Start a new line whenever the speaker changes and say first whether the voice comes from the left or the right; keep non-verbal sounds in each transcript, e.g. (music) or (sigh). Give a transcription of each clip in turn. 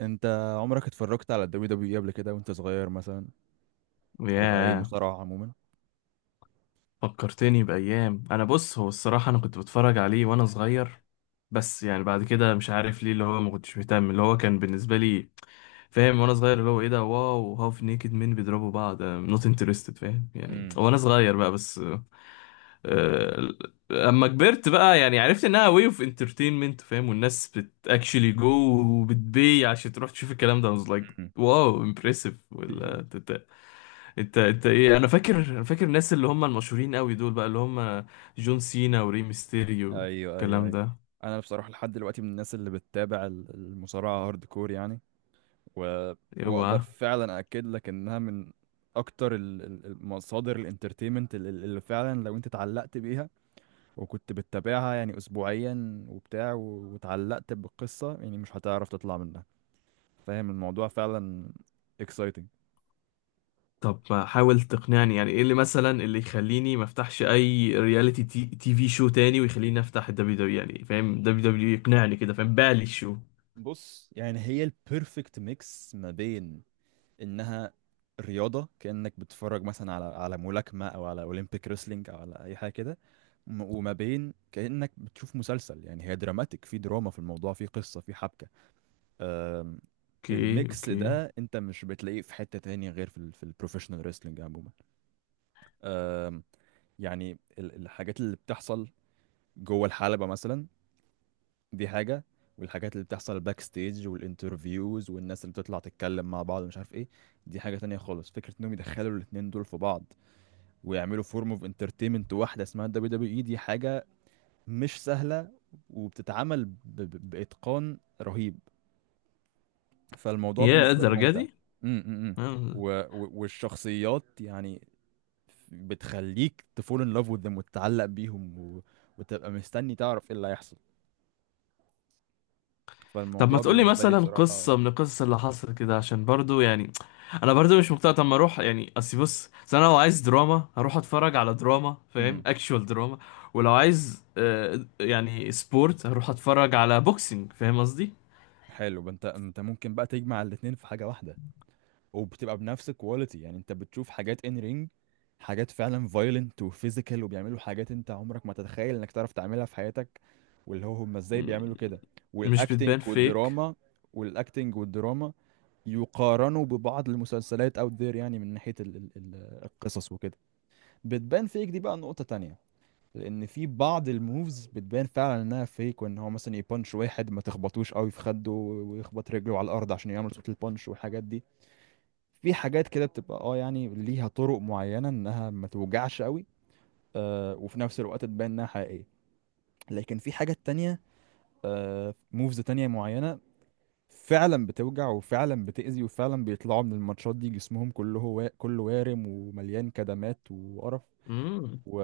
right: انت عمرك اتفرجت على الدبليو دبليو اي قبل كده وانت صغير مثلا؟ او اي
left: ياه،
right: مصارعة عموما؟
left: فكرتني بأيام. أنا بص، هو الصراحة أنا كنت بتفرج عليه وأنا صغير، بس يعني بعد كده مش عارف ليه، اللي هو ما كنتش مهتم. اللي هو كان بالنسبة لي، فاهم، وأنا صغير، اللي هو إيه ده؟ واو، هاف نيكد مين بيضربوا بعض، نوت انترستد، فاهم يعني،
right: امم.
left: وأنا صغير بقى بس. آه، أما كبرت بقى يعني عرفت إنها واي أوف انترتينمنت، فاهم، والناس بت اكشلي جو وبتبي عشان تروح تشوف الكلام ده. I was
right: (laughs)
left: like
right: أمم.
left: واو، امبرسيف ولا انت ايه؟ انا فاكر، انا فاكر الناس اللي هم المشهورين قوي دول بقى، اللي هم جون سينا وري ميستيريو
right: ايوه ايوه
left: والكلام
right: ايوه.
left: ده.
right: انا بصراحة لحد دلوقتي من الناس اللي بتتابع المصارعة هارد كور يعني. و... واقدر
left: اوعى!
right: فعلا اكد لك انها من اكتر المصادر الانترتينمنت اللي فعلا لو انت اتعلقت بيها وكنت بتتابعها يعني اسبوعيا وبتاع، واتعلقت بالقصة، يعني مش هتعرف تطلع منها. فاهم الموضوع فعلا exciting.
left: طب حاول تقنعني، يعني ايه اللي مثلا اللي يخليني ما افتحش اي رياليتي تي في شو تاني ويخليني افتح الدبليو دبليو، يعني فاهم، دبليو دبليو يقنعني كده، فاهم بالي شو.
right: بص يعني هي البيرفكت ميكس ما بين انها رياضة، كأنك بتتفرج مثلا على على ملاكمة او على اولمبيك ريسلينج او على اي حاجة كده، وما بين كأنك بتشوف مسلسل. يعني هي دراماتيك، في دراما في الموضوع، في قصة، في حبكة. أم،
left: اوكي
right: الميكس
left: اوكي.
right: ده انت مش بتلاقيه في حتة تانية غير في ال في البروفيشنال ريسلينج عموما. أم، يعني الحاجات اللي بتحصل جوه الحلبة مثلا دي حاجة، والحاجات اللي بتحصل باك ستيج والانترفيوز والناس اللي بتطلع تتكلم مع بعض مش عارف ايه، دي حاجة تانية خالص. فكرة انهم يدخلوا الاتنين دول في بعض ويعملوا فورم اوف انترتينمنت واحدة اسمها دبليو دبليو اي دي حاجة مش سهلة، وبتتعمل بإتقان رهيب. فالموضوع
left: يا
right: بالنسبة لي
left: الدرجه
right: ممتع.
left: دي؟
right: امم امم امم.
left: آه.
right: والشخصيات يعني بتخليك تفول ان لاف with them وتتعلق بيهم وتبقى مستني تعرف ايه اللي هيحصل.
left: طب ما
right: فالموضوع
left: تقولي
right: بالنسبة لي
left: مثلا
right: بصراحة.
left: قصة من القصص اللي حصلت كده عشان برضو، يعني انا برضو مش مقتنع. طب ما اروح يعني، اصل بص، أصل انا لو عايز دراما هروح اتفرج على دراما، فاهم،
right: امم.
left: اكشوال دراما. ولو عايز آه، يعني سبورت، هروح اتفرج على بوكسينج، فاهم قصدي.
right: حلو بقى. انت انت ممكن بقى تجمع الاتنين في حاجة واحدة وبتبقى بنفس الكواليتي. يعني انت بتشوف حاجات ان رينج، حاجات فعلا فايلنت وفيزيكال وبيعملوا حاجات انت عمرك ما تتخيل انك تعرف تعملها في حياتك، واللي هو هم ازاي
left: م-
right: بيعملوا كده.
left: مش
right: والاكتنج
left: بتبان فيك.
right: والدراما. والاكتنج والدراما يقارنوا ببعض المسلسلات اوت ذير، يعني من ناحية القصص وكده. بتبان فيك دي بقى نقطة تانية. لان في بعض الموفز بتبان فعلا انها فيك، وان هو مثلا يبانش واحد ما تخبطوش قوي في خده، ويخبط رجله على الارض عشان يعمل صوت البانش والحاجات دي. في حاجات كده بتبقى يعني ليها طرق معينة انها ما توجعش قوي. وفي نفس الوقت تبان انها حقيقية. لكن في حاجات تانية، موفز تانية معينة فعلا بتوجع وفعلا بتأذي، وفعلا بيطلعوا من الماتشات دي جسمهم كله كله وارم ومليان كدمات وقرف.
left: مم.
right: و...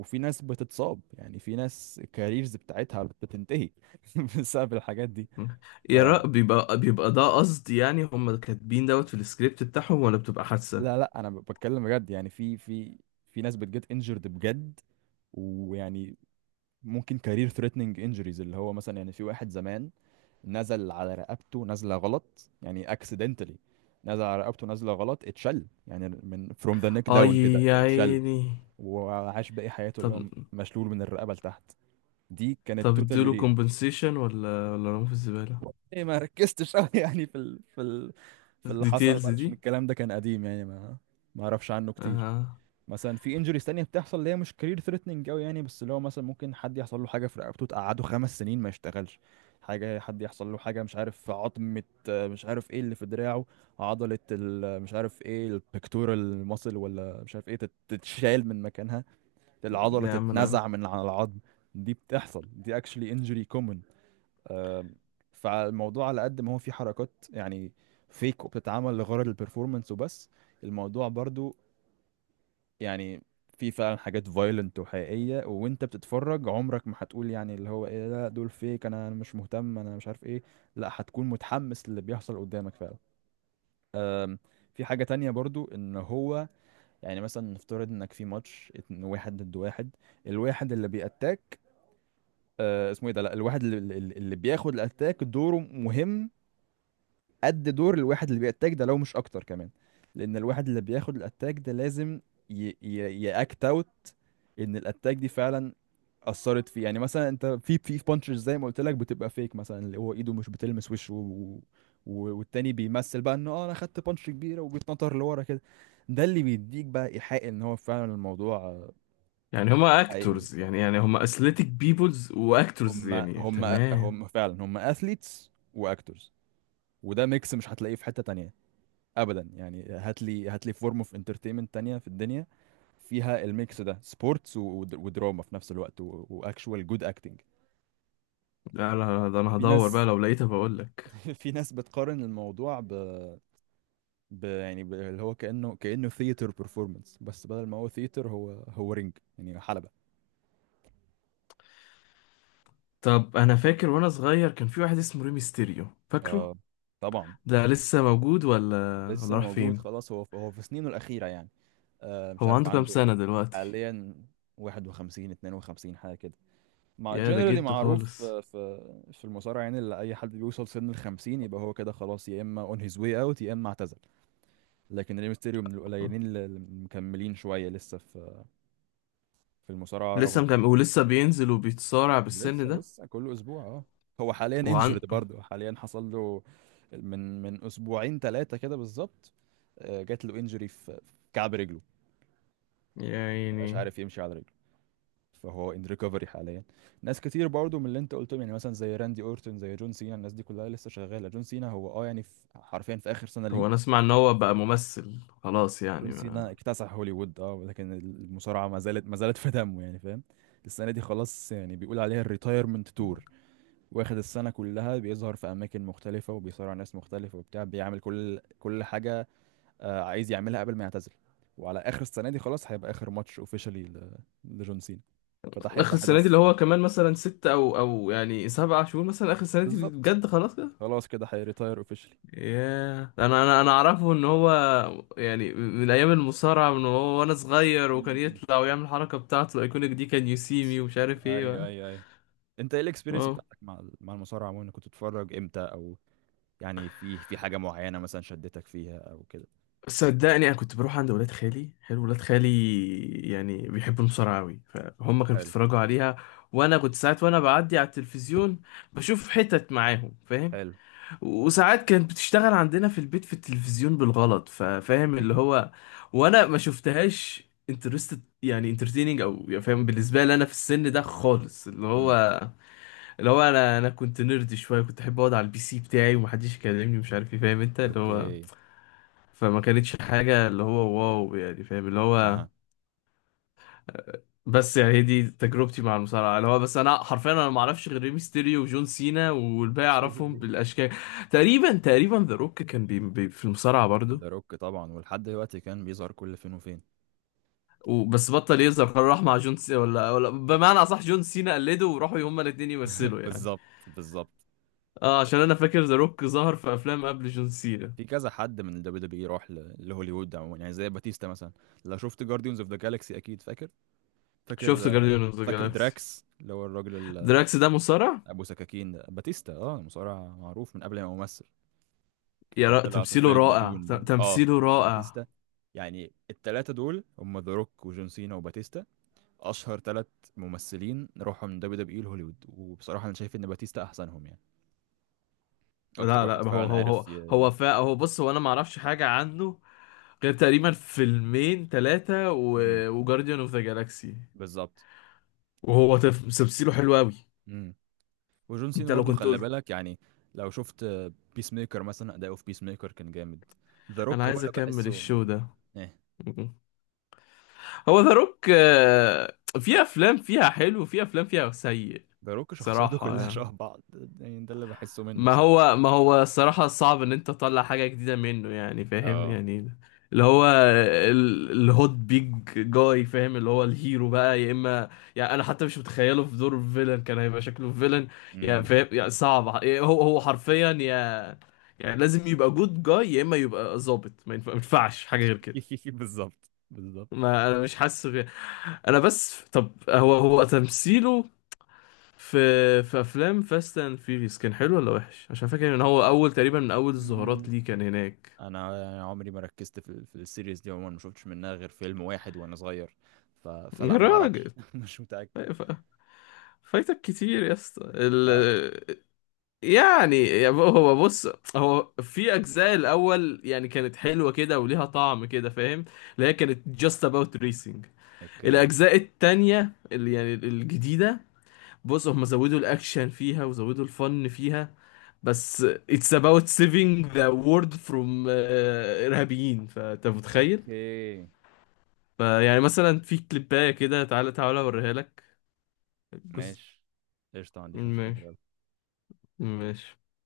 right: وفي ناس بتتصاب. يعني في ناس الكاريرز بتاعتها بتنتهي (laughs) بسبب الحاجات دي. ف
left: يا رأ، بيبقى بيبقى ده قصدي، يعني هم كاتبين دوت في السكريبت بتاعهم ولا بتبقى
right: لا
left: حادثة؟
right: لا، انا بتكلم بجد. يعني في في ناس بتجت انجرد بجد، ويعني ممكن كارير ثريتنينج انجريز، اللي هو مثلا يعني في واحد زمان نزل على رقبته نزله غلط يعني اكسيدنتالي، نزل على رقبته نزله غلط اتشل، يعني من from the neck down
left: اي.
right: كده
left: يا
right: اتشل،
left: عيني.
right: وعاش باقي حياته
left: طب،
right: اللي هو مشلول من الرقبه لتحت. دي كانت
left: طب
right: توتالي
left: ادوله
right: ريل.
left: كومبنسيشن ولا ولا رموا في الزبالة؟
right: إيه، ما ركزتش قوي (laughs) يعني في اللي حصل
left: الديتيلز
right: بعد،
left: دي.
right: عشان الكلام ده كان قديم يعني ما اعرفش عنه كتير.
left: آه.
right: مثلا في انجريز تانية بتحصل اللي هي مش كارير ثريتنينج قوي يعني، بس اللي هو مثلا ممكن حد يحصل له حاجة في رقبته تقعده 5 سنين ما يشتغلش. حاجة، حد يحصل له حاجة مش عارف في عظمة، مش عارف ايه اللي في دراعه، عضلة مش عارف ايه البكتورال ماسل ولا مش عارف ايه تتشال من مكانها، العضلة
left: يا عم انا،
right: تتنزع من على العظم. دي بتحصل دي actually injury common. آم، فالموضوع على قد ما هو فيه حركات يعني فيك وبتتعمل لغرض البرفورمانس وبس، الموضوع برضو يعني في فعلا حاجات فايلنت وحقيقية، وانت بتتفرج عمرك ما هتقول يعني اللي هو ايه لا دول فيك انا مش مهتم انا مش عارف ايه، لا، هتكون متحمس للي بيحصل قدامك فعلا. أم، في حاجة تانية برضو ان هو يعني مثلا نفترض انك في ماتش اتنين، واحد ضد واحد، الواحد اللي بيأتاك، اسمه ايه ده، لا الواحد اللي بياخد الاتاك دوره مهم قد دور الواحد اللي بيأتاك ده، لو مش اكتر كمان. لان الواحد اللي بياخد الاتاك ده لازم يأكت اوت ان الاتاك دي فعلا اثرت فيه. يعني مثلا انت في في بانشز زي ما قلت لك بتبقى فيك، مثلا اللي هو ايده مش بتلمس وشه والتاني بيمثل بقى انه انا خدت بانش كبيره وبيتنطر لورا كده. ده اللي بيديك بقى ايحاء ان هو فعلا الموضوع
left: يعني هما
right: حقيقي
left: اكتورز،
right: وبتاع.
left: يعني يعني هما اثليتيك بيبلز واكتورز
right: هم
left: يعني،
right: هم
left: تمام.
right: هم فعلا هم اثليتس واكتورز، وده ميكس مش هتلاقيه في حته تانية ابدا. يعني هات لي هات لي فورم اوف انترتينمنت تانية في الدنيا فيها الميكس ده، سبورتس ودراما في نفس الوقت واكشوال جود اكتنج.
left: لا لا، ده انا
right: في
left: هدور بقى،
right: ناس
left: لو لقيتها بقول لك.
right: (laughs) في ناس بتقارن الموضوع اللي هو كأنه ثياتر performance، بس بدل ما هو ثياتر هو رينج يعني حلبة.
left: طب انا فاكر وانا صغير كان في واحد اسمه ريمي ستيريو، فاكره؟
right: اه طبعا.
left: ده لسه موجود ولا
right: لسه
left: ولا راح
right: موجود
left: فين؟
right: خلاص. هو هو في سنينه الأخيرة يعني. مش
left: هو
right: عارف
left: عنده كام
right: عنده
left: سنة دلوقتي؟
right: حاليا، 51 52 حاجة كده. مع
left: يا ده
right: جنرالي
left: جده
right: معروف،
left: خالص!
right: آه، في المصارعه يعني، اللي اي حد بيوصل سن ال 50 يبقى هو كده خلاص، يا اما اون هيز واي اوت يا اما اعتزل. لكن ري ميستيريو من القليلين اللي مكملين شويه لسه في المصارعه
left: لسه
right: رغم
left: مكمل
right: سنه.
left: ولسه بينزل وبيتصارع بالسن
right: لسه
left: ده؟
right: لسه كل اسبوع اه. هو حاليا
left: وعن،
right: انجورد برضه، حاليا حصل له من اسبوعين ثلاثه كده بالظبط. جات له انجري في كعب رجله، مبقاش
left: يعني،
right: عارف يمشي على رجله. فهو ان ريكفري حاليا. ناس كتير برضو من اللي انت قلتهم يعني مثلا زي راندي اورتون زي جون سينا، الناس دي كلها لسه شغاله. جون سينا هو يعني في حرفيا في اخر سنه ليه.
left: هو انا اسمع ان هو بقى ممثل خلاص يعني
right: جون سينا
left: ما.
right: اكتسح هوليوود ولكن المصارعه ما زالت ما زالت في دمه يعني فاهم. السنه دي خلاص يعني بيقول عليها الريتايرمنت تور. واخد السنه كلها بيظهر في اماكن مختلفه وبيصارع ناس مختلفه وبتاع، بيعمل كل كل حاجه عايز يعملها قبل ما يعتزل. وعلى اخر السنه دي خلاص هيبقى اخر ماتش اوفيشالي لجون سينا. فده
left: اخر
right: هيبقى
left: السنه دي اللي
right: حدث.
left: هو كمان مثلا ستة او او يعني سبعة شهور مثلا، اخر السنه دي
right: بالظبط.
left: بجد خلاص كده؟
right: خلاص كده هيريتاير اوفيشلي.
left: ياه، انا اعرفه ان هو، يعني من ايام المصارعه من هو وانا صغير،
right: م-
left: وكان
right: م- م.
left: يطلع ويعمل الحركه بتاعته الايكونيك دي، كان يو سي مي ومش عارف
right: ايوه
left: ايه.
right: ايوه ايوه. انت ايه الاكسبيرينس
left: اه،
right: بتاعتك مع مع المصارعه عموما؟ كنت بتتفرج امتى او يعني في في حاجه معينه مثلا شدتك فيها او كده؟
left: صدقني انا كنت بروح عند ولاد خالي. حلو، ولاد خالي يعني بيحبوا المصارعه قوي فهم كانوا
right: حلو
left: بيتفرجوا عليها. وانا كنت ساعات وانا بعدي على التلفزيون بشوف حتت معاهم، فاهم.
right: حلو.
left: وساعات كانت بتشتغل عندنا في البيت في التلفزيون بالغلط، ففاهم اللي
right: (laughs)
left: هو. وانا ما شفتهاش انترستد يعني، انترتيننج او يعني، فاهم، بالنسبه لي انا في السن ده خالص اللي
right: امم.
left: هو، اللي هو انا كنت نيرد شويه، كنت احب اقعد على البي سي بتاعي ومحدش يكلمني، مش عارف ايه، فاهم انت اللي هو.
right: اوكي.
left: فما كانتش حاجه اللي هو واو، يعني فاهم اللي هو.
right: اها.
left: بس يعني هي دي تجربتي مع المصارعه، اللي هو بس انا حرفيا انا ما اعرفش غير ريمستيريو وجون سينا، والباقي اعرفهم
right: (laughs)
left: بالاشكال. تقريبا تقريبا ذا روك كان بي بي في المصارعه برضو.
right: ذا روك طبعا، ولحد دلوقتي كان بيظهر كل فين وفين.
left: وبس بطل يظهر، قرر راح مع جون سينا، ولا ولا بمعنى اصح جون سينا قلده وراحوا هما الاثنين يمثلوا يعني.
right: بالظبط بالظبط.
left: اه، عشان انا فاكر ذا روك ظهر في افلام قبل جون سينا.
right: في كذا حد من الدبليو دبليو راح لهوليوود عموما، يعني زي باتيستا مثلا. لو شفت جارديونز اوف ذا جالاكسي اكيد فاكر.
left: شفت
right: فاكر آه،
left: جارديان اوف ذا
right: فاكر
left: جالاكسي؟
right: دراكس اللي هو الراجل
left: دراكس ده مصارع؟
right: ابو سكاكين ده، باتيستا، اه مصارع معروف من قبل ما يمثل. وكان طلع في
left: تمثيله
right: فيلم
left: رائع،
right: دون برضه، اه
left: تمثيله
right: لا
left: رائع.
right: باتيستا. يعني التلاتة دول هم ذا روك وجون سينا وباتيستا، اشهر تلات ممثلين راحوا من دبليو دبليو اي لهوليوود. وبصراحة انا شايف ان باتيستا احسنهم، يعني اكتر
left: لا لا،
right: واحد
left: هو
right: فعلا
left: هو هو
right: عارف
left: هو فا، هو بص، هو انا ما اعرفش حاجه عنه غير تقريبا فيلمين ثلاثة
right: مم.
left: وجارديان اوف ذا جالاكسي.
right: بالظبط.
left: وهو طفل تمثيله حلو قوي.
right: مم. وجون سينا
left: انت لو
right: برضه
left: كنت
right: خلي
left: قلت.
right: بالك. يعني لو شفت بيس ميكر مثلا، اداؤه في بيس ميكر كان جامد. ذا
left: انا
right: روك هو
left: عايز
right: اللي
left: اكمل
right: بحسه.
left: الشو ده.
right: ايه
left: هو ذا روك في افلام فيها حلو وفي افلام فيها سيء،
right: ذا روك شخصياته
left: بصراحة
right: كلها
left: يعني.
right: شبه بعض، يعني ده اللي بحسه منه
left: ما
right: بصراحة.
left: هو ما هو الصراحة صعب ان انت تطلع حاجة جديدة منه، يعني فاهم
right: اه،
left: يعني، اللي هو الهوت بيج جاي، فاهم، اللي هو الهيرو بقى يا اما، يعني انا حتى مش متخيله في دور الفيلن كان هيبقى شكله فيلن. يعني
right: امم.
left: فاهم يعني، صعب، هو حرفيا يا، يعني لازم يبقى جود جاي يا اما يبقى ظابط، ما ينفعش حاجة غير كده.
right: (laughs) بالظبط بالظبط.
left: ما انا مش حاسس بيه. انا بس، طب هو تمثيله في في افلام فاست اند فيريس كان حلو ولا وحش؟ عشان فاكر ان هو اول تقريبا من اول الظهورات
right: مم.
left: ليه كان هناك.
right: انا عمري ما ركزت في السيريز دي عموما، ما شفتش منها غير فيلم واحد وانا صغير.
left: يا
right: فلا، ما
left: راجل.
right: اعرفش (laughs) مش متأكد
left: أيوة، فايتك كتير يا اسطى
right: فعلا.
left: يعني هو بص، هو في اجزاء الاول يعني كانت حلوه كده وليها طعم كده، فاهم، اللي هي كانت just about racing.
right: اوكي
left: الاجزاء التانية اللي يعني الجديده، بص هم زودوا الاكشن فيها وزودوا الفن فيها، بس it's about saving the world from آه، ارهابيين، فانت متخيل.
right: اوكي.
left: فيعني مثلا في كليبايه كده، تعالى تعالى اوريها لك جزء.
right: ماشي. قشطة ما عنديش مشكلة
left: ماشي.
right: يلا.
left: ماشي.